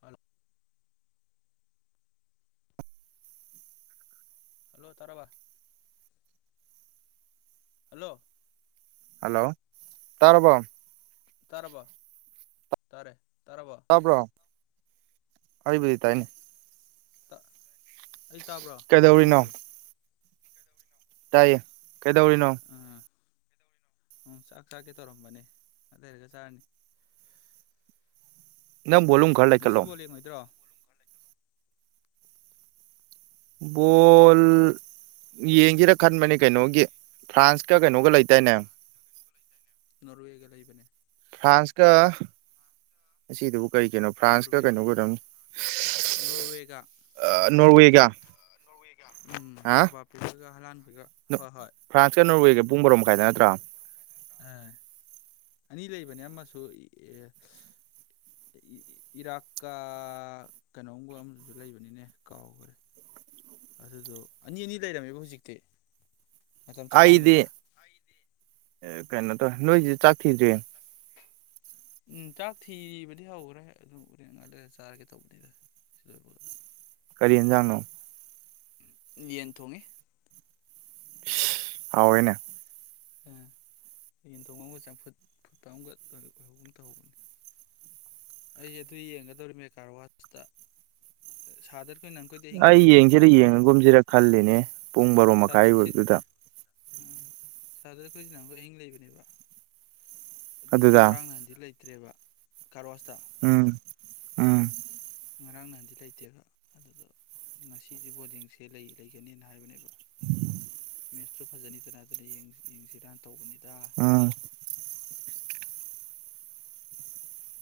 Hello hello ꯇꯥꯔꯕꯥ hello hello ꯇꯥꯔꯕꯔꯕꯣ ꯇꯥꯔꯦꯔꯕ ꯇꯥꯔꯦ ꯇꯥꯔꯕꯣ ꯇꯕ꯭ꯔꯣ ꯍꯥꯏꯕꯗꯤ ꯇꯥꯏꯅꯦ ꯑꯩ ꯇꯥꯕ꯭ꯔꯣ ꯀꯩꯗꯧꯔꯤꯅꯣ ꯑꯩꯉꯥꯡꯁꯦ ꯇꯥꯏꯌꯦ ꯀꯩꯗꯧꯔꯤꯅꯣ ꯎꯝ ꯆꯥꯛ ꯆꯥꯛꯀꯦ ꯇꯧꯔꯝꯕꯅꯦ ꯑꯗꯨ ꯂꯩꯔꯒ ꯆꯥꯔꯅꯤ [inaudible] ꯅꯪ ꯕꯣꯂꯨꯝ ꯈꯔ ꯉꯁꯤ ꯂꯩꯈꯠꯂꯣ ꯕꯣꯜ ꯌꯦꯡꯉꯣꯏꯗ꯭ꯔꯣ ꯕꯣꯜ ꯌꯦꯡꯒꯦꯔ ꯈꯟꯕꯅꯦ ꯀꯩꯅꯣꯒꯤ ꯐ꯭ꯔꯥꯟꯁꯀ ꯀꯩꯅꯣꯒ ꯂꯩꯇꯅꯦ ꯅꯣꯔꯋꯦꯒ ꯂꯩ ꯏꯕꯅꯦ ꯐ꯭ꯔꯥꯟꯁꯀ ꯑꯁꯤꯗꯨ ꯀꯩ ꯀꯩꯅꯣ ꯐ꯭ꯔꯥꯟꯁ ꯀ ꯅꯣꯔꯋꯦꯒ ꯀꯩꯅꯣ ꯀꯗ ꯅꯣꯔꯋꯦꯒ ꯅꯣꯔꯋꯦ ꯀ ꯎꯝ ꯃꯕꯥ ꯄꯒ ꯍꯂꯥꯟ ꯐ꯭ꯔꯥꯟꯁꯀ ꯅꯣꯔꯋꯦꯒ ꯄꯨꯡ ꯃꯔꯔꯣ ꯃꯈꯥꯏꯗ ꯅꯠꯇ꯭ꯔꯥ ꯑꯥ ꯑꯅꯤ ꯂꯩꯕꯅꯦ ꯑꯃꯁꯨ ꯏꯔꯥꯛꯀ ꯀꯩꯅꯣꯝꯕ ꯑꯃꯁꯗꯨꯁꯨ ꯂꯩꯕꯅꯤꯅꯦ ꯀꯥꯎꯈ꯭ꯔꯦ ꯑꯗꯨꯗꯣ ꯑꯅꯤ ꯑꯅꯤ ꯂꯩꯔꯝꯃꯦꯕ ꯍꯧꯖꯤꯛꯇꯤ ꯃꯇꯝꯇꯣ ꯆꯠ ꯃꯅ ꯑꯩꯗꯤ ꯅꯨꯃꯤꯗꯥ ꯀꯩꯅꯣ ꯇꯧ ꯅꯣꯏꯁꯤ ꯆꯥꯛ ꯊꯤꯗ꯭ꯦ ꯎꯝ ꯆꯥꯛ ꯊꯤꯕꯗꯤ ꯍꯧꯈ꯭ꯔꯦ ꯑꯗꯨꯝ ꯎꯔꯦꯟ ꯉ ꯂꯩ ꯆꯥꯔꯒꯦ ꯇꯧꯕꯅꯤꯗ ꯁꯤꯗꯂ ꯀꯔꯤꯅꯖꯥꯅꯣ ꯌꯦꯟ ꯊꯣꯡꯉꯤ ꯑꯥꯎꯣꯏꯅꯦ ꯎꯝ ꯌꯦꯟꯊꯣꯡ ꯑꯃꯒ ꯆꯝꯐꯨꯠ ꯐꯨꯠꯄ ꯑꯃꯒ ꯑꯣꯏꯍꯧꯒꯨꯝ ꯇꯧꯍꯧꯕꯅꯦ ꯑꯩ ꯑꯗꯨ ꯌꯦꯡꯒꯗꯧꯔꯤꯃꯦ ꯀꯥꯔꯋꯥꯁꯇꯗ ꯑꯩ ꯌꯦꯡꯁꯤꯔ ꯌꯦꯡꯉꯒꯨꯝꯁꯤꯔ ꯈꯜꯂꯤꯅꯦ ꯄꯨꯡ ꯕꯥꯔꯣ ꯁꯥꯗꯔꯁꯤ ꯃꯈꯥꯏꯗꯨꯗ ꯁꯥꯔꯗ ꯑꯩꯈꯣꯏ ꯍꯧꯖꯤꯅꯥ ꯑꯃꯨꯈꯛ ꯑꯍꯤꯡ ꯂꯩꯕꯅꯦꯕ ꯑꯗꯨ ꯑꯗꯨꯗ ꯉꯔꯥꯡ ꯅꯍꯥꯟꯗꯤ ꯂꯩꯇ꯭ꯔꯦꯕ ꯀꯥꯔꯣ ꯋꯥꯁꯇ ꯑꯥ ꯉꯔꯥꯡ ꯅꯍꯥꯟꯗꯤ ꯂꯩꯇꯦꯕ ꯑꯗꯨꯗ ꯉꯁꯤꯗꯤ ꯕꯣꯔꯗꯤꯡꯁꯦ ꯂꯩ ꯂꯩꯒꯅꯦꯅ ꯍꯥꯏꯕꯅꯦꯕ ꯎꯝ ꯃꯦꯠꯁꯇꯨ ꯐꯖꯅꯤꯗꯅ ꯑꯗꯨꯅ ꯌꯦꯡꯁꯤ ꯔꯥꯟ ꯇꯧꯕꯅꯤꯗ ꯑꯥ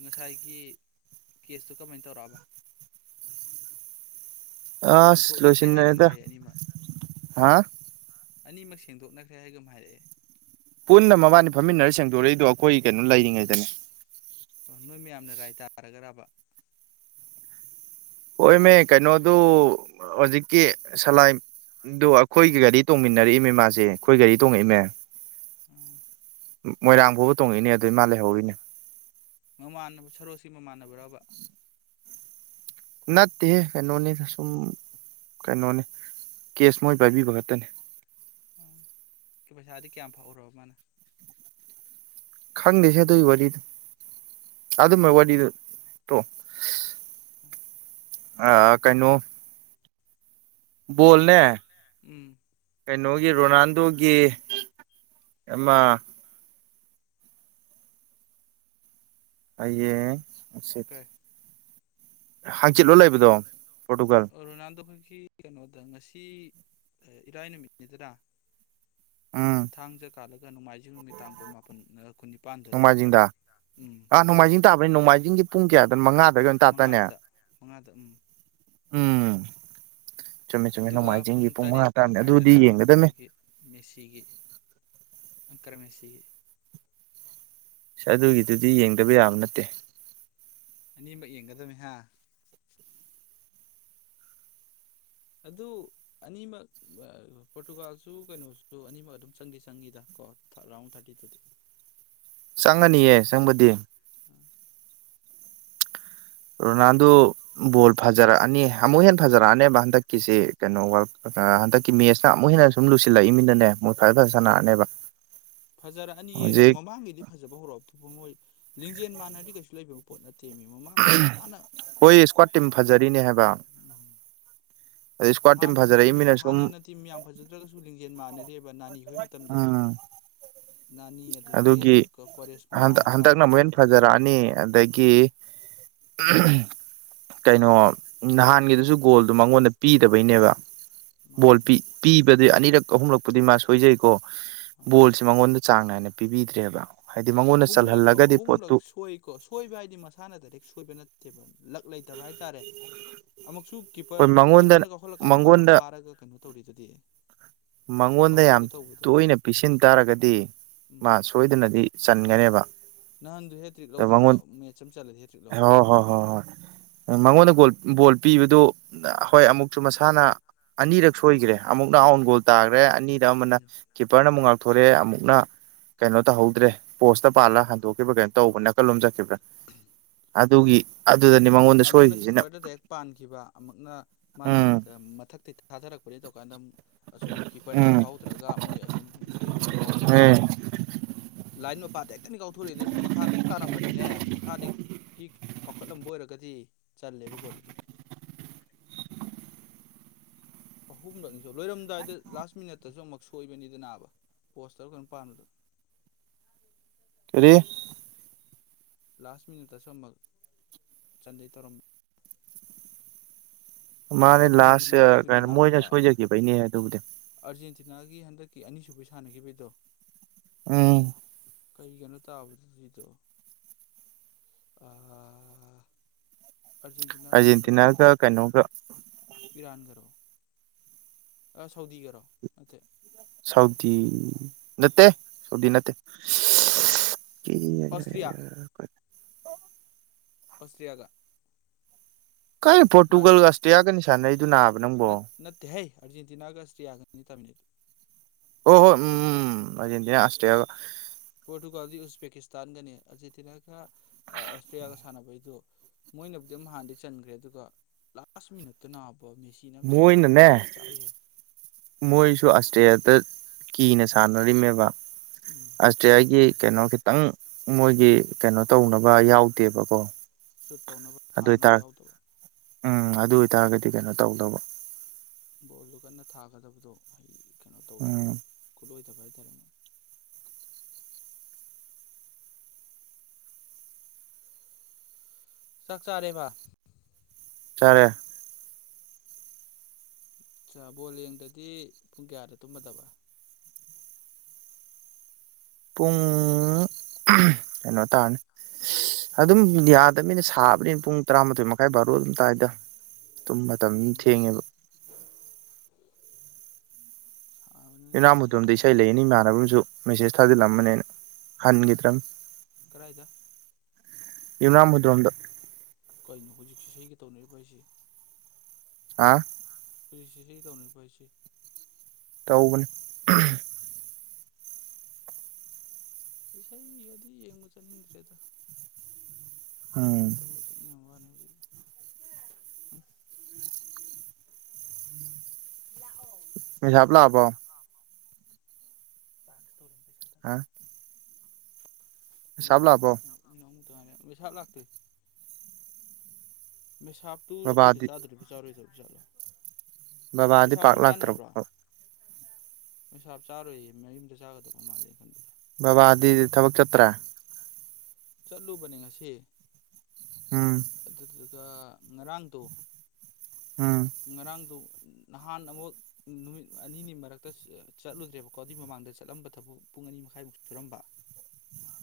ꯉꯁꯥꯏꯒꯤ ꯀꯦꯁꯇꯨ ꯀꯃꯥꯏꯅ ꯇꯧꯔꯛꯑꯕ ꯑ ꯁ ꯆꯥꯝꯊꯣꯛꯅꯈ꯭ꯔꯦ ꯍꯥꯏꯒꯨꯝ ꯂꯣꯁꯤꯅꯗ ꯍꯥꯏꯌꯦ ꯑꯅꯤꯃꯛ ꯍꯥ ꯑꯅꯤꯃꯛ ꯁꯦꯡꯗꯣꯛꯅꯈ꯭ꯔꯦ ꯍꯥꯏꯒ ꯑꯃ ꯍꯥꯏꯔꯛꯑꯦ ꯄꯨꯟꯅ ꯃꯕꯥꯅꯤ ꯐꯝꯃꯤꯟꯅꯔ ꯁꯦꯡꯗꯣꯔꯛꯏꯗꯣ ꯑꯩꯈꯣꯏ ꯀꯩꯅꯣ ꯂꯩꯔꯤꯉꯩꯗꯅꯦ ꯑꯣ ꯅꯣꯏ ꯃꯌꯥꯝꯅ ꯔꯥꯏ ꯇꯥꯔꯒ꯭ꯔꯕ ꯍꯣꯏꯃꯦ ꯀꯩꯅꯣꯗꯨ ꯍꯧꯖꯤꯛꯀꯤ ꯁꯂꯥꯏ ꯑꯗꯣ ꯑꯩꯈꯣꯏꯒꯤ ꯒꯥꯔꯤ ꯇꯣꯡꯃꯤꯟꯅꯔꯛꯏꯃꯦ ꯃꯥꯁꯦ ꯑꯩꯈꯣꯏ ꯒꯥꯔꯤ ꯇꯣꯡꯉꯛꯏꯃꯦ ꯃꯣꯏꯔꯥꯡ ꯐꯥꯎꯕ ꯇꯣꯡꯉꯏꯅꯦ ꯑꯗꯨꯏ ꯃꯥ ꯂꯩꯍꯧꯔꯤꯅꯦ ꯃꯃꯥꯟꯅꯕ ꯁꯔꯣꯁꯤ ꯃꯃꯥꯟꯅꯕ꯭ꯔꯕ ꯅꯅꯥꯠꯇ ꯀꯩꯅꯣꯅꯤ ꯊ ꯁꯨꯝ ꯀꯩꯅꯣꯅꯤ ꯀꯦꯁ ꯃꯣꯏ ꯄꯥꯏꯕꯤꯕ ꯈꯛꯇꯅꯤ ꯎ ꯄꯩꯁꯥꯗꯤ ꯀꯌꯥꯝ ꯐꯥꯎꯎꯔꯕ ꯃꯥꯅ ꯈꯪꯗꯦꯁꯦ ꯑꯗꯨꯒꯤ ꯋꯥꯔꯤꯗ ꯑꯗꯨꯝꯕꯥꯏ ꯋꯥꯔꯤꯗꯨꯣ ꯑꯥ ꯀꯩꯅꯣ ꯣꯜꯅꯦ ꯎꯝ ꯀꯩꯅꯣꯒꯤ ꯔꯣꯅꯥꯜꯗꯣꯒꯤ ꯑꯃ ꯑꯌꯦꯁꯤꯠ ꯀꯩ ꯍꯥꯡꯆꯤꯠꯂꯣ ꯂꯩꯕꯗꯣ ꯄꯣꯔꯇꯨꯒꯜ ꯔꯣꯅꯥꯜꯗꯣꯈꯣꯏꯒꯤ ꯀꯩꯅꯣꯗ ꯉꯁꯤ ꯏꯔꯥꯏ ꯅꯨꯃꯤꯠꯅꯤꯗꯔ ꯎꯝ ꯊꯥꯡꯖꯥ ꯀꯥꯂꯒ ꯅꯣꯡꯃꯥꯏꯖꯤꯡ ꯅꯨꯃꯤꯠ ꯇꯥꯡ ꯀꯨꯟꯃꯄꯟ ꯀꯨꯟꯅꯤꯄꯥꯟꯗ ꯂꯩꯕ ꯍꯥꯏꯇꯥꯔꯦ ꯅꯣꯡꯃꯥꯏꯖꯤꯡꯗ ꯎꯝ ꯑꯥ ꯅꯣꯡꯃꯥꯏꯖꯤꯡ ꯇꯥꯕꯅꯤ ꯅꯣꯡꯃꯥꯏꯖꯤꯡꯁꯦ ꯄꯨꯡ ꯀꯌꯥꯗꯅ ꯃꯉꯥꯗꯒꯤ ꯑꯣꯏꯅ ꯇꯥꯇꯅꯦ ꯃꯉꯥꯗ ꯃꯉꯥꯗ ꯎꯝ [inaudible] ꯑꯗꯨꯒ ꯄꯨꯡ ꯅꯣꯡꯃꯥꯏꯖꯤꯡꯒꯤ ꯇꯔꯦꯠ ꯃꯉꯥ ꯇꯥꯕꯅꯤ ꯑꯗꯨꯗꯤ ꯃꯈꯥꯏꯗꯅ ꯌꯦꯡꯒꯗꯝꯅꯤ ꯑꯩꯈꯣꯏꯒꯤ ꯃꯦꯁꯤꯒꯤ ꯀꯔꯃꯦꯁꯤ ꯁ ꯑꯗꯨꯒꯤꯗꯨꯗꯤ ꯌꯦꯡꯗꯕ ꯌꯥꯕ ꯅꯠꯇꯦ ꯑꯅꯤꯃꯛ ꯌꯦꯡꯒꯗꯅꯤꯍ ꯑꯗꯨ ꯑꯅꯤꯃꯛ ꯄꯣꯔꯇꯨꯒꯥꯜꯁꯨ ꯀꯩꯅꯣꯁꯨ ꯑꯅꯤꯃꯛ ꯑꯗꯨꯝ ꯆꯪꯗꯤ ꯆꯪꯏꯗ ꯔꯥꯎꯟ ꯊꯥꯔꯇꯤꯦ ꯆꯪꯉꯅꯤꯌꯦ ꯆꯪꯕꯗꯤ ꯎꯝ ꯔꯣꯅꯥꯜꯗꯣ ꯕꯣꯜ ꯐꯖꯔꯛꯑꯅꯤ ꯑꯃꯨꯛ ꯍꯦ ꯐꯖꯔꯛꯑꯅꯦꯕ ꯍꯟꯗꯛꯀꯤꯁꯤꯦ ꯀꯩꯅꯣ ꯋꯥꯔꯜ ꯀꯞ ꯍꯟꯗꯛꯀꯤ ꯃꯦꯁꯅ ꯑꯃꯨꯛ ꯍꯦꯟꯅ ꯁꯨꯝ ꯂꯨꯁꯤꯜꯂꯛꯏꯃꯤꯅꯅꯦ ꯃꯣꯏ ꯐꯖ ꯐꯖ ꯎꯝ ꯁꯥꯟꯅꯔꯅꯦꯕ ꯐꯖꯔꯛꯑꯅꯤꯍ ꯑꯦ ꯍꯧꯖꯤꯛ ꯃꯃꯥꯡꯒꯤꯗꯤ ꯐꯖꯕ ꯍꯧꯔꯛꯑꯕ ꯃꯣꯏ ꯂꯤꯡꯖꯦꯜ ꯃꯥꯟꯅꯗꯤ ꯀꯩꯁꯨ ꯂꯩꯕ ꯄꯣꯠ ꯅꯠꯇꯦ ꯍꯣꯏ ꯏꯁꯀ꯭ꯋꯥꯠ ꯇꯤꯝ ꯐꯖꯔꯤꯅꯦ ꯍꯥꯏꯕ ꯑꯗꯩ ꯏꯁꯀ꯭ꯋꯥꯠ ꯇꯤꯝ ꯍꯥꯟꯅꯇꯤꯝ ꯐꯖꯔꯛꯏꯃꯤꯅ ꯁꯨꯝ ꯍꯥꯟꯅꯅꯇꯤꯝ ꯌꯥꯝ ꯐꯖꯗ꯭ꯔꯒꯁꯨ ꯂꯤꯡꯖꯦꯜ ꯃꯥꯟꯅꯔꯦꯑꯕ ꯅꯥꯅꯤꯈꯣꯏ ꯃꯇꯝꯗꯗꯤ [inaudible] ꯅꯥꯅꯤ ꯑꯗꯨꯗꯤ ꯑꯗꯨꯒꯤ ꯀꯣꯔꯦꯁꯃꯥ ꯍꯟꯗꯛ ꯍꯥꯏꯕ꯭ꯔꯥ ꯍꯟꯗꯛꯅ ꯑꯃꯨꯛ ꯌꯥꯎ ꯍꯦꯟꯅ ꯃꯇꯝꯗꯣ ꯐꯖꯔꯛꯑꯅꯤ ꯑꯗꯒꯤ ꯎꯝ ꯀꯩꯅꯣ ꯅꯍꯥꯟꯒꯤꯗꯨꯁꯨ ꯒꯣꯜꯗꯨꯣ ꯃꯉꯣꯟꯗ ꯄꯤꯗꯕꯩꯅꯦꯕ ꯕꯣꯜ ꯃꯥꯅꯦ ꯄꯤꯕꯗꯤ ꯑꯅꯤꯔꯛ ꯑꯍꯨꯝꯂꯛꯄꯨꯗꯤ ꯃꯥ ꯁꯣꯏꯖꯩꯀꯣ ꯎꯝ ꯕꯣꯜꯁꯦ ꯃꯉꯣꯟꯗ ꯆꯥꯡ ꯅꯥꯏꯅ ꯄꯤꯕꯤꯗ꯭ꯔꯦꯕ ꯍꯥꯏꯗꯤ ꯃꯉꯣꯟꯗ ꯑꯍꯨꯝꯂꯛ ꯑ ꯆꯜꯍꯜꯂꯒꯗꯤ ꯄꯣꯠꯇꯨ ꯑꯍꯨꯝꯂꯛ ꯁꯣꯏꯀꯣ ꯁꯣꯏꯕ ꯍꯥꯏꯗꯤ ꯃꯁꯥꯅ ꯗꯥꯏꯔꯦꯛ ꯁꯣꯏꯕ ꯅꯠꯇꯦ ꯂꯛ ꯂꯩꯇꯕ ꯍꯥꯏꯇꯥꯔꯦ ꯑꯃꯨꯛꯁꯨ ꯍꯣꯏ ꯀꯤꯞꯄꯔ ꯃꯉꯣꯟꯗ ꯀꯤꯞꯄꯔꯅ ꯀꯥꯎꯈꯠꯂꯀꯥꯟꯗ ꯃꯥꯅ ꯃꯉꯣꯟꯗ ꯐꯥꯔꯒ ꯀꯩꯅꯣ ꯇꯧꯔꯤꯗꯨꯗꯤ ꯃꯉꯣꯟꯗ ꯌꯥꯝ ꯀꯥꯎꯁꯟꯒꯦ ꯇꯧꯕꯗꯣ ꯇꯣꯏꯅ ꯎꯝ ꯄꯤꯁꯤꯟ ꯇꯥꯔꯒꯗꯤ ꯎꯝ ꯃꯥ ꯁꯣꯏꯗꯅꯗꯤ ꯆꯟꯒꯅꯦꯕ ꯅꯍꯥꯟꯗꯨ ꯍꯦꯇ꯭ꯔꯤꯛ ꯑꯗꯣ ꯂꯧꯗꯧꯕ ꯃꯉꯣꯟ ꯃꯦꯠꯆ ꯑꯃ ꯆꯠꯂꯗꯤ ꯍꯦꯇ꯭ꯔꯤꯛ ꯂꯧꯔꯦ ꯍꯣꯏ ꯀꯩꯅꯣ ꯍꯣꯏ ꯍꯣꯏ ꯍꯣꯏ ꯃꯉꯣꯟꯗ ꯒꯣꯜ ꯕꯣꯜ ꯄꯤꯕꯗꯨ ꯍꯣꯏ ꯑꯃꯨꯛꯁꯨ ꯃꯁꯥꯅ ꯑꯅꯤꯔꯛ ꯁꯣꯏꯒꯔꯦ ꯑꯃꯨꯛꯅ ꯑꯥꯎꯟ ꯒꯣꯜ ꯇꯥꯔꯦ ꯗꯩ ꯑꯅꯤꯗ ꯑꯃꯅ ꯎꯝ ꯀꯤꯞꯄꯔꯅ ꯑꯃꯨꯛ ꯉꯥꯛꯊꯣꯔꯛꯑꯦ ꯑꯃꯨꯛꯅ ꯀꯩꯅꯣ ꯇꯧꯍꯧꯗ꯭ꯔꯦ ꯄꯣꯁꯇ ꯄꯥꯜꯂ ꯍꯟꯗꯣꯛꯈꯤꯕꯥ ꯀꯩꯅꯣ ꯇꯧꯕ ꯅꯥꯀꯟ ꯂꯣꯝ ꯆꯠꯈꯤꯕ꯭ꯔꯥ ꯑꯗꯨꯒꯤ ꯑꯠ ꯑꯃꯨꯛꯅ ꯀꯤꯞꯄꯔꯗ ꯗꯥꯏꯔꯦꯛ ꯄꯥꯟꯈꯤꯕ ꯑꯃꯨꯛꯅ ꯃꯥꯅ ꯎꯝ ꯀ ꯃꯊꯛꯇꯩ ꯊꯥꯗꯔꯛ ꯐꯣꯔꯦ ꯇꯧꯀꯥꯟꯗ ꯑꯁꯣꯝꯒꯤ ꯀꯤꯞꯄꯔꯅꯗꯤ ꯎꯝ ꯐꯥꯍꯧꯗ꯭ꯔꯒ ꯃꯣꯏ ꯑꯁꯣꯝ ꯗꯤꯐꯦꯟꯗꯔꯅ ꯀꯥꯎꯊꯣꯔꯛꯄ ꯎ [inaudible] ꯂꯥꯏꯟ ꯃꯄꯥꯗ ꯍꯦꯛꯇꯅꯤ ꯀꯥꯎꯊꯣꯔꯛꯏꯗꯨꯖꯨ ꯃꯈꯥꯗ ꯇꯥꯔꯝꯃꯗꯤꯅꯦ ꯃꯈꯥꯗ ꯒꯤ ꯀꯥꯎꯈꯠꯂꯝꯕ ꯑꯣꯏꯔ ꯗꯤ ꯆꯜꯂꯦꯕ ꯒꯣꯜꯗꯣ ꯗꯨꯝ ꯑꯍꯨꯝꯂꯛꯅꯤꯁꯨ ꯂꯣꯏꯔꯝꯗꯥꯏꯗ ꯂꯥꯁ ꯃꯤꯅꯠꯇꯁꯨ ꯑꯃꯛ ꯁꯣꯏꯕꯅꯤꯗ ꯅꯥꯕ ꯄꯣꯁ ꯇꯔ ꯀꯩꯅꯣꯝ ꯄꯥꯟꯕꯥꯗꯨ ꯔꯦ ꯂꯥꯁ ꯃꯤꯅꯤꯠꯇꯁꯨ ꯑꯃꯛ ꯆꯥꯟꯗꯩ ꯇꯧꯔꯝ ꯑꯁ ꯃꯥꯅꯦ ꯂꯥꯁ ꯑꯥ ꯑꯥꯔꯖꯦꯟꯇꯤꯅꯥꯒꯤꯗꯨꯅꯤ ꯃꯣꯏꯅ ꯅꯥꯕ ꯁꯣꯏꯖꯈꯤꯕꯩꯅꯦ ꯑꯗꯨꯕꯨꯗꯤ ꯆꯤꯅꯥꯒꯤ ꯍꯟꯗꯛꯀꯤ ꯑꯅꯤꯁꯨꯕꯩ ꯁꯥꯟꯅꯈꯤꯕꯩꯗꯣ ꯎꯝ ꯀꯩꯒꯅꯣ ꯇꯥꯕꯗꯨ ꯁꯤꯗꯣ [inaudible] ꯀꯩꯅꯣꯝꯒ ꯑꯔꯖꯦꯟꯇꯤꯅꯥꯒ ꯇꯥ ꯀꯅꯣꯒ ꯏꯔꯥꯟꯒꯔꯣ ꯁꯥꯎꯗꯤꯒꯔꯣ ꯅꯠꯇꯦ ꯁꯥꯎꯗꯤ ꯅꯠꯇꯦ ꯁꯥꯎꯗꯤ ꯅꯠꯇꯦ ꯁ ꯑꯁꯇ꯭ꯔꯤꯌꯥ ꯀ [inaudible] ꯑꯁꯇꯔꯤꯌꯥꯒ ꯀꯥꯏ ꯄꯣꯔꯇꯨꯒꯜꯒ ꯑꯁꯇꯔꯤꯌꯥꯒꯅꯤ ꯁꯥꯟꯅꯩ ꯅꯠ ꯅꯠꯇꯦꯍꯩ ꯑꯔꯖꯦꯟꯇꯤꯅꯥꯒ ꯑꯁꯇꯔꯤꯌꯥꯅꯤ ꯇꯥꯃꯤꯟꯅꯩꯗꯣ ꯑꯣ ꯍꯣꯏ ꯎꯝ ꯎꯝ ꯑꯔꯖꯦꯟꯇꯤꯅꯥ ꯑꯁꯇ꯭ꯔꯤꯌꯥꯒ ꯄꯣꯔꯇꯨꯒꯥꯜꯗꯤ ꯎꯖꯕꯦꯀꯤꯁꯇꯥꯟꯒꯅꯤ ꯑꯥꯔꯖꯦꯟꯇꯤꯅꯥꯒ ꯑꯁꯇ꯭ꯔꯤꯌꯥꯒ ꯁꯥꯟꯅꯕꯩꯗꯨ ꯃꯣꯏꯅꯕꯨꯗꯤ ꯑꯃ ꯍꯥꯟꯗꯤ ꯆꯟꯒꯔꯦ ꯑꯗꯨꯒ ꯂꯥꯁ ꯃꯤꯅꯠꯇꯨꯅ ꯃꯣꯏꯅꯅꯦ ꯃꯣꯏꯁꯨ ꯑꯁꯇꯔꯤꯌꯥꯗ ꯀꯤꯅ ꯁꯥꯟꯅꯔꯤꯃꯦꯕ ꯎꯝ ꯑꯁꯇ꯭ꯔꯤꯌꯥꯒꯤ ꯀꯩꯅꯣ ꯈꯤꯇꯪ ꯃꯣꯏꯒꯤ ꯀꯩꯅꯣ ꯇꯧꯅꯕ ꯌꯥꯎꯗꯦꯕꯀꯣ ꯁꯨꯠ ꯇꯧꯅꯕ ꯑꯗꯨ ꯊꯥꯅꯕ ꯑꯣꯏꯇꯥꯔ ꯌꯥꯎꯗꯦ ꯎꯝ ꯑꯗꯨ ꯑꯣꯏꯇꯥꯔꯒꯗꯤ ꯀꯩꯅꯣ ꯇꯧꯗꯧꯕ ꯕꯣꯜꯗꯨ ꯀꯟꯅ ꯊꯥꯒꯗꯕꯗꯣ ꯑꯩ ꯀꯩꯅꯣ ꯇꯧꯗꯕ ꯎꯝ ꯈꯨꯠꯂꯣꯏ ꯗꯕꯍꯥꯏꯇꯥꯔꯦ꯫ ꯆꯥꯛꯆꯥꯔꯦꯕ ꯆꯥꯔꯦ ꯆꯥꯥ ꯕꯣꯜ ꯌꯦꯡꯗꯗꯤ ꯄꯨꯡ ꯀꯌꯥꯗ ꯇꯨꯝꯃꯗꯕ ꯄꯨꯡ ꯎꯝ ꯀꯩꯅꯣ ꯇꯥꯔꯅꯤ ꯁ ꯑꯗꯨꯝ ꯏꯟꯗꯤꯌꯥꯗꯅꯤꯅ ꯁꯥꯕꯅꯤꯅ ꯄꯨꯡ ꯇꯔꯥꯃꯥꯊꯣꯏ ꯃꯈꯥꯏ ꯕꯥꯔꯣ ꯑꯗꯨꯝ ꯇꯥꯏꯗ ꯇꯨꯝ ꯃꯇꯝ ꯑꯝ ꯎꯝ ꯊꯦꯡꯉꯦꯕ ꯁꯥꯕꯅꯤꯅ ꯌꯨꯝꯅꯥꯝ ꯃꯨꯇꯨꯝꯗ ꯌꯥꯗꯕꯅꯤ ꯏꯁꯩ ꯂꯩꯌꯦꯅꯤ ꯏꯃꯥꯟꯅꯕꯝꯁꯨ ꯃꯦꯁꯦꯖ ꯊꯥꯖꯤꯜꯂ ꯑꯝꯕꯅꯤ ꯑꯩꯅ ꯍꯟꯒꯤꯗ꯭ꯔꯝ ꯀꯔꯥꯏꯗ ꯌꯨꯝꯅꯥꯝ ꯍꯨꯏꯗꯔꯣꯝꯗ ꯀꯩꯅꯣ ꯍꯧꯖꯤꯛꯁꯩꯒ ꯇꯧꯅꯔꯤꯕ ꯍꯥꯏꯁꯦ ꯑꯥ ꯐꯔꯤꯁꯦ ꯏꯁꯩ ꯇꯧꯅꯤ ꯄꯥꯏꯁꯤ ꯇꯧꯒꯅꯤ ꯏꯁꯩ ꯃꯤꯒꯗꯤ ꯌꯦꯡꯕ ꯆꯥꯅꯤꯡꯗ꯭ꯔꯦꯗ ꯎꯝ ꯍꯗꯕꯨ ꯃꯅꯤ ꯃꯤꯁꯥꯕ ꯂ ꯍꯥꯕ ꯇꯁꯨ ꯇ ꯍꯥ ꯊꯅ ꯁꯕ ꯂꯥꯛꯇꯣꯏ ꯃꯦꯁꯥꯞꯇꯨ ꯑꯩꯈꯣꯏꯗ ꯕꯕꯥꯗꯤ ꯆꯥꯗꯣꯔꯤꯕ ꯆꯥꯔꯣꯏꯗꯔꯤꯕꯖꯥꯠꯂꯣ ꯕꯕꯥꯗꯤ ꯄꯥꯛ ꯂꯥꯛꯇ꯭ꯔꯕ ꯄꯁꯥꯞ ꯆꯥꯔꯣꯏꯌꯦ ꯃꯌꯨꯝꯗ ꯆꯥꯒꯗꯕ ꯃ ꯃꯥꯜꯂꯦ ꯈꯟꯕꯗ ꯕꯕꯥꯗꯤ ꯊꯕꯛ ꯆꯠꯇ꯭ꯔꯥ ꯆꯠꯂꯨꯕꯅꯦ ꯉꯁꯤ ꯎꯝ ꯑ ꯉꯔꯥꯡꯗꯣ ꯎꯝ ꯉꯔꯥꯡꯗꯣ ꯅꯍꯥꯟ ꯑꯃꯨꯛ ꯅꯨꯃꯤꯠ ꯑꯅꯤꯅꯤ ꯃꯔꯛꯇ ꯆꯠꯂꯨꯗ꯭ꯔꯦꯕꯀꯣ ꯑꯗꯨꯏ ꯃꯃꯥꯡꯗ ꯆꯠꯂꯝꯕ ꯊꯕꯛ ꯄꯨꯡ ꯑꯅꯤ ꯃꯈꯥꯏꯃꯨꯛ ꯁꯨꯔꯝꯕ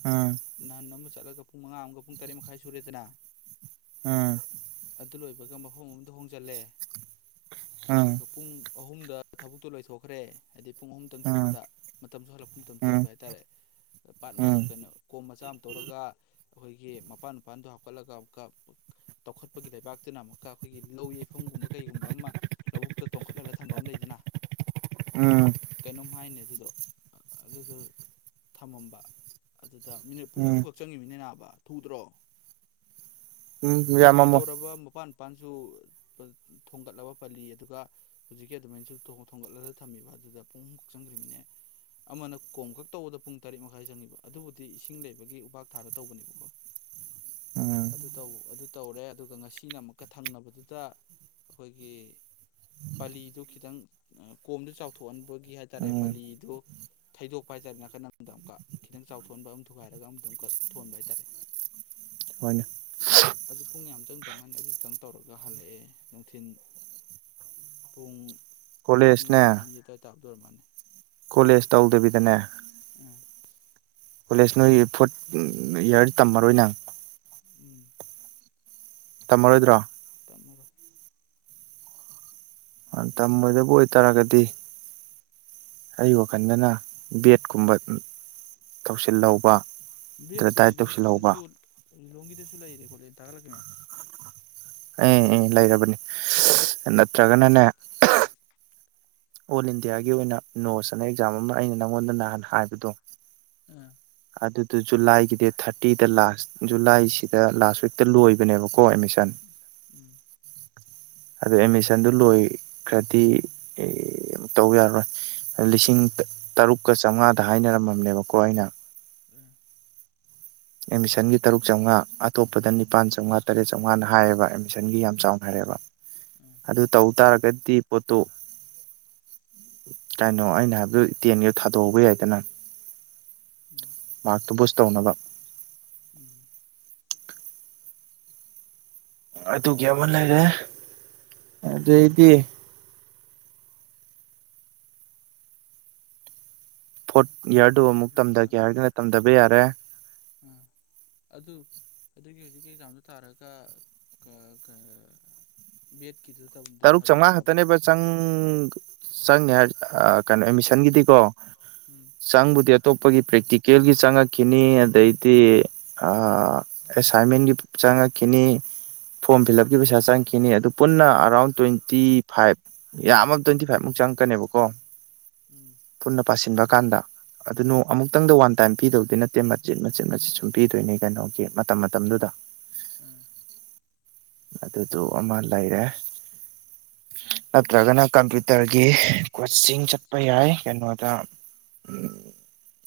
ꯎꯝ ꯅꯍꯥꯟ ꯑꯃ ꯆꯠꯂꯒ ꯄꯨꯡ ꯃꯉꯥ ꯑꯃꯒ ꯄꯨꯡ ꯇꯔꯦꯠ ꯃꯈꯥꯏ ꯁꯨꯔꯦꯗꯅ ꯑꯝ ꯑꯗꯨ ꯂꯣꯏꯕꯒ ꯃꯐꯝ ꯑꯃꯗ ꯍꯣꯡꯖꯜꯂꯦ ꯎꯝ ꯑꯗꯨꯒ ꯄꯨꯡ ꯑꯍꯨꯝꯗ ꯊꯕꯛꯇꯨ ꯂꯣꯏꯊꯣꯛꯈ꯭ꯔꯦ ꯍꯥꯏꯗꯤ ꯄꯨꯡ ꯑꯍꯨꯝꯇꯪ ꯎꯝ ꯁꯨꯕꯗ ꯃꯇꯝꯁꯨ ꯍꯜꯂꯛꯄ ꯃꯇꯝꯁꯨ ꯎꯝ ꯑꯣꯏꯕ ꯍꯥꯏꯇꯥꯔꯦ ꯄꯥꯠ ꯎꯝ ꯀꯩꯅꯣ ꯀꯣꯝ ꯃꯆꯥ ꯑꯃ ꯇꯧꯔꯒ ꯑꯩꯈꯣꯏꯒꯤ ꯃꯄꯥꯟ ꯃꯄꯥꯟꯗꯣ ꯍꯥꯞꯀꯠꯂꯒ ꯑꯃꯨꯛꯀ ꯇꯧꯈꯠꯄꯒꯤ ꯂꯩꯕꯥꯛꯇꯨꯅ ꯑꯃꯨꯛꯀ ꯑꯩꯈꯣꯏꯒꯤ ꯂꯧ ꯌꯩꯐꯝꯒꯨꯝꯕ ꯀꯩꯒꯨꯝꯕ ꯑꯃ ꯂꯧꯕꯨꯛꯇ ꯇꯣꯡꯈꯠꯍꯜꯂꯒ ꯊꯝꯕ ꯑꯃ ꯂꯩꯗꯅ [inaudible] ꯀꯩꯅꯣꯝ ꯍꯥꯏꯅꯦ ꯑꯗꯨꯗꯣ ꯑꯗꯨꯗꯣ ꯊꯝꯃꯝꯕ ꯑꯗꯨ ꯑ ꯃꯤꯅꯤꯠ ꯄꯨꯡ ꯎꯝ ꯑꯍꯨꯝꯈꯛ ꯆꯪꯉꯤꯃꯤꯅꯤ ꯅꯥꯕ ꯊꯨꯗ꯭ꯔꯣ ꯎꯝ ꯀꯣꯝꯁꯨ ꯌꯥꯝꯃꯝꯃꯣ ꯇꯧꯔꯕ ꯃꯄꯥꯟ ꯃꯄꯥꯟꯁꯨ ꯊꯣꯡꯒꯠꯂꯕ ꯄꯜꯂꯤ ꯑꯗꯨꯒ ꯍꯧꯖꯤꯛꯀꯤ ꯑꯗꯨꯃꯥꯏꯅꯁꯨ ꯊꯣꯡꯒꯠꯂꯒ ꯊꯝꯃꯤꯕ ꯑꯗꯨꯗ ꯄꯨꯡ ꯀꯛ ꯆꯪꯈ꯭ꯔꯤꯕꯃꯤꯅꯦ ꯑꯃꯅ ꯀꯣꯝ ꯈꯛ ꯇꯧꯕꯗ ꯄꯨꯡ ꯇꯔꯦꯠ ꯃꯈꯥꯏ ꯆꯪꯉꯤꯕ ꯑꯗꯨꯕꯨꯗꯤ ꯏꯁꯤꯡ ꯂꯩꯕꯒꯤ ꯎꯄꯥꯛ ꯊꯥꯕ ꯇꯧꯕꯅꯦꯕꯀꯣ ꯎꯝ ꯑꯗꯨ ꯇꯧ ꯑꯗꯨ ꯇꯧꯔꯦ ꯑꯗꯨꯒ ꯉꯁꯤꯅ ꯑꯃꯨꯛꯀ ꯊꯪꯅꯕꯗꯨꯗ ꯑꯩꯈꯣꯏꯒꯤ ꯄꯥꯂꯤꯗꯨ ꯈꯤꯇꯪ ꯀꯣꯝꯗꯨ ꯆꯥꯎꯊꯣꯛꯍꯟꯕꯒꯤ ꯍꯥꯏ ꯇꯔꯦ ꯎꯝ ꯄꯥꯂꯤꯗꯨ ꯊꯩꯗꯣꯛꯄ ꯍꯥꯏꯇꯥꯔꯦ ꯅꯥꯀꯟ ꯑꯃꯗ ꯑꯃꯨꯛꯀ ꯈꯤꯇꯪ ꯆꯥꯎꯊꯣꯟꯕ ꯑꯃ ꯊꯨꯒꯥꯏꯔꯒ ꯑꯃꯝ ꯑꯃꯛ ꯊꯣꯟꯕꯇꯥꯔꯦ ꯍꯅꯤꯣ ꯑꯗꯨ ꯄꯨꯡ ꯌꯥꯝ ꯆꯪꯗ ꯃꯥꯜꯅꯤ ꯑꯗꯨꯇꯪ ꯇꯧꯔꯒ ꯍꯜꯂꯛꯑꯦ ꯅꯨꯡꯊꯤꯜ ꯄꯨꯡ ꯑꯞꯃ ꯀꯣꯂꯦꯖꯅꯦ ꯅ ꯇ ꯇꯥꯞꯗꯣꯏꯔꯝ ꯃꯥꯅꯦ ꯀꯣꯂꯦꯖ ꯇꯧꯗꯕꯤꯗꯅꯦ ꯎꯝ ꯀꯣꯂꯦꯖ ꯅꯣꯏ ꯐꯣꯔꯠ ꯏꯌꯥꯔꯁ ꯇꯝꯃꯔꯣꯏ ꯅꯪ ꯎꯝ ꯇꯝꯃꯔꯣꯏꯗ꯭ꯔꯣ ꯇꯃꯔꯣ ꯇꯝꯃꯣꯏꯗꯕꯨ ꯑꯣꯏꯇꯥꯔꯒꯗꯤ ꯑꯩ ꯋꯥꯈꯜꯗꯅ ꯕꯦꯠꯀꯨꯝꯕ ꯊꯧꯁꯤꯜꯍꯧꯕ ꯕꯦꯠ ꯇ ꯂꯗ ꯁ ꯂꯪꯗ ꯁꯂꯥꯏꯔꯦ ꯀꯣꯂ ꯊ ꯂ ꯀꯦ ꯃ ꯑꯦ ꯂꯩꯔꯕꯅꯤ ꯅꯠꯇ꯭ꯔꯒꯅꯅꯦ ꯑꯣꯜ ꯏꯟꯗꯤꯌꯥꯒꯤ ꯑꯣꯏꯅ ꯅꯣꯁ ꯑꯅ ꯑꯦꯛꯖꯥꯝ ꯑꯃ ꯑꯩꯅ ꯅꯪꯉꯣꯟꯗ ꯅꯍꯥꯟ ꯍꯥꯏꯕꯗꯣ ꯑꯥ ꯑꯗꯨꯗ ꯖꯨꯂꯥꯏꯒꯤ ꯗꯦꯠ ꯊꯥꯔꯇꯤꯗ ꯂꯥꯁ ꯖꯨꯂꯥꯏꯁꯤꯗ ꯂꯥꯁ ꯋꯤꯛꯇ ꯂꯣꯏꯕꯅꯦꯕꯀꯣ ꯑꯣꯣ ꯑꯦꯃꯤꯁꯟ ꯎꯝ ꯑꯗꯣ ꯑꯦꯠꯃꯤꯁꯟꯗꯨ ꯂꯣꯏꯈ꯭ꯔꯗꯤ ꯇꯧ ꯌꯥꯔꯔꯣꯏ ꯂꯤꯁꯤꯡ ꯇꯔꯨꯛꯀ ꯆꯥꯝꯃꯉꯥꯗ ꯍꯥꯏꯅꯔꯝꯃꯕꯅꯦꯕꯀꯣ ꯑꯩꯅ ꯎꯝ ꯑꯦꯃꯤꯁꯟꯒꯤ ꯇꯔꯨꯛ ꯆꯥꯝꯃꯉꯥ ꯑꯇꯣꯞꯄꯗ ꯅꯤꯄꯥꯥꯟ ꯆꯥꯝꯃꯉꯥ ꯇꯔꯦꯠ ꯆꯥꯝꯃꯉꯥꯅ ꯍꯥꯏꯌꯦꯕ ꯑꯦꯠꯃꯤꯁꯟꯒꯤ ꯌꯥꯝ ꯆꯥꯎꯅ ꯍꯥꯏꯔꯌꯦꯦꯕ ꯎꯝ ꯑꯗꯨ ꯇꯧ ꯇꯥꯔꯒꯗꯤ ꯄꯣꯠꯇꯨ ꯀꯩꯅꯣ ꯑꯩꯅ ꯍꯥꯏꯕꯗ ꯇꯦꯟꯒꯤ ꯊꯥꯗꯣꯛꯍꯧꯕ ꯌꯥꯏꯗꯅ ꯎꯝ ꯃꯥꯛꯇ ꯄꯨꯁꯧꯅꯗꯣ ꯎꯝ ꯑꯗꯨꯒꯤ ꯑꯃ ꯂꯩꯔꯦ ꯑꯗꯨꯩꯗꯤ ꯐꯣꯔꯠ ꯎꯝ ꯏꯌꯥꯔꯗꯨ ꯌꯥꯏ ꯑꯃꯨꯛ ꯑꯗꯨꯝ ꯇꯝꯊꯒꯦ ꯇꯧꯁꯟꯕ ꯍꯥꯏꯔꯒꯅ ꯇꯝꯊꯕ ꯌꯥꯔꯦ ꯑꯥ ꯑꯗꯨ ꯑꯗꯨꯒꯤ ꯍꯧꯖꯤꯛꯀꯤ ꯑꯦꯛꯖꯥꯝꯗꯨ ꯊꯥꯔꯒ ꯕꯤꯠ ꯇꯔꯨꯛ ꯆꯥꯝꯃꯉꯥ ꯈꯛꯇꯅꯦꯕ ꯆꯪ ꯆꯪꯅꯤ ꯍꯥꯏ ꯀꯩꯅꯣ ꯑꯦꯗꯃꯤꯁꯟꯒꯤꯗꯤꯀꯣ ꯎꯝ ꯆꯥꯡꯪꯕꯨꯗꯤ ꯑꯇꯣꯞꯄꯒꯤ ꯄ꯭ꯔꯦꯛꯇꯤꯀꯦꯜꯒꯤ ꯆꯪꯉꯛꯈꯤꯅꯤ ꯑꯗꯩꯗꯤ ꯑꯦꯁꯥꯏꯟꯃꯦꯟꯒꯤ ꯆꯪꯉꯛꯈꯤꯅꯤ ꯐꯣꯔꯝ ꯐꯤꯜꯞꯀꯤ ꯄꯩꯁꯥ ꯆꯪꯈꯤꯅꯤ ꯑꯗꯨ ꯄꯨꯟꯅ ꯑꯔꯥꯎꯟ ꯇ꯭ꯋꯦꯟꯇꯤ ꯐꯥꯏꯚ ꯌꯥꯝꯃ ꯇ꯭ꯋꯦꯟꯇꯤ ꯐꯥꯏꯚꯃꯨꯛ ꯆꯪꯉꯛꯀꯅꯦꯕꯀꯣ ꯄꯨꯟꯅ ꯄꯥꯁꯤꯟꯕ ꯀꯥꯟꯗ ꯑꯗꯨꯣ ꯑꯃꯨꯛꯇꯪꯗ ꯋꯥꯟ ꯇꯥꯏꯝ ꯄꯤꯗꯧꯗꯤꯣꯏ ꯅꯠꯇꯦ ꯃꯆꯦꯠ ꯃꯆꯦꯠ ꯃꯆꯦꯠ ꯁꯨꯝ ꯄꯤꯗꯣꯏꯅꯦ ꯀꯩꯅꯣꯒꯤ ꯃꯇꯝ ꯃꯇꯝꯗꯨꯗ ꯎꯝ ꯑꯗꯨꯗꯣ ꯑꯃ ꯂꯩꯔꯦ ꯅꯠꯇ꯭ꯔꯒꯅ ꯀꯝꯄ꯭ꯌꯨꯇꯔꯒꯤ ꯀꯣꯆꯤꯡ ꯆꯠꯄ ꯌꯥꯏ ꯀꯩꯅꯣꯗ ꯎꯝ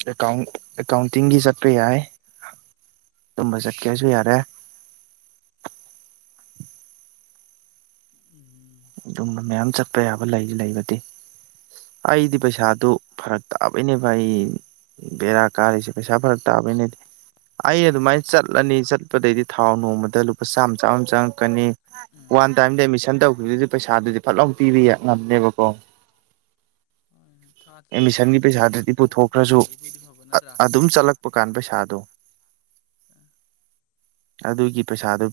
ꯑꯦꯀ ꯑꯦꯀꯥꯎꯟꯇꯤꯡꯒꯤ ꯆꯠꯄ ꯌꯥꯏ ꯇꯨꯝꯕ ꯆꯠꯀꯦꯁꯨ ꯌꯥꯔꯦ ꯑꯗꯨꯝ ꯑꯩ ꯑꯗꯨꯃꯥꯏꯅ ꯑꯗꯨꯝꯕ ꯃꯌꯥꯝ ꯆꯠꯄ ꯌꯥꯕ ꯂꯩ ꯂꯩꯕꯗꯤ ꯑꯩꯗꯤ ꯄꯩꯁꯥꯗꯨ ꯐꯔꯛ ꯇꯥꯕꯩꯅꯦꯕ ꯑꯩ ꯕꯦꯔꯥꯛ ꯀꯥꯔꯔꯤꯁꯤ ꯄꯩꯁꯥ ꯐꯔꯛ ꯇ ꯅꯗꯤꯦ ꯑꯩ ꯑꯗꯨꯃꯥꯏꯅ ꯆꯠꯂꯅꯤ ꯆꯠꯄꯗꯩꯗꯤ ꯊꯥꯎ ꯅꯣꯡꯃꯗ ꯂꯨꯄꯥ ꯆꯥꯝꯃ ꯆꯥꯝꯃ ꯑꯃ ꯆꯪꯉꯛꯀꯅꯤ ꯋꯥꯟ ꯇꯥꯏꯝꯗ ꯑꯦꯗꯃꯤꯁꯟ ꯇꯧꯈꯤꯕꯗꯨꯗꯤ ꯄꯩꯁꯥꯗꯨꯗꯤ ꯐꯠꯂꯥꯎ ꯄꯤꯕ ꯉꯝꯅꯦꯕꯀꯣ ꯑꯦꯗꯃꯤꯁꯟꯒꯤ ꯄꯩꯁꯥꯗꯨꯗꯤ ꯊꯥꯗꯕꯤꯅꯕꯗꯨ ꯄꯞ ꯐꯣꯞ ꯇꯥꯅ ꯄꯨꯊꯣꯛꯈ꯭ꯔꯁꯨ ꯂꯩꯕꯣꯏꯗꯤ ꯐꯕ ꯅꯠꯇ꯭ꯔꯥ ꯑꯗꯨꯝ ꯆꯠꯂꯛꯄ ꯀꯥꯟ ꯄꯩꯁꯥꯗꯣ ꯑꯗꯨꯒꯤ ꯄꯩꯁꯥꯗꯨ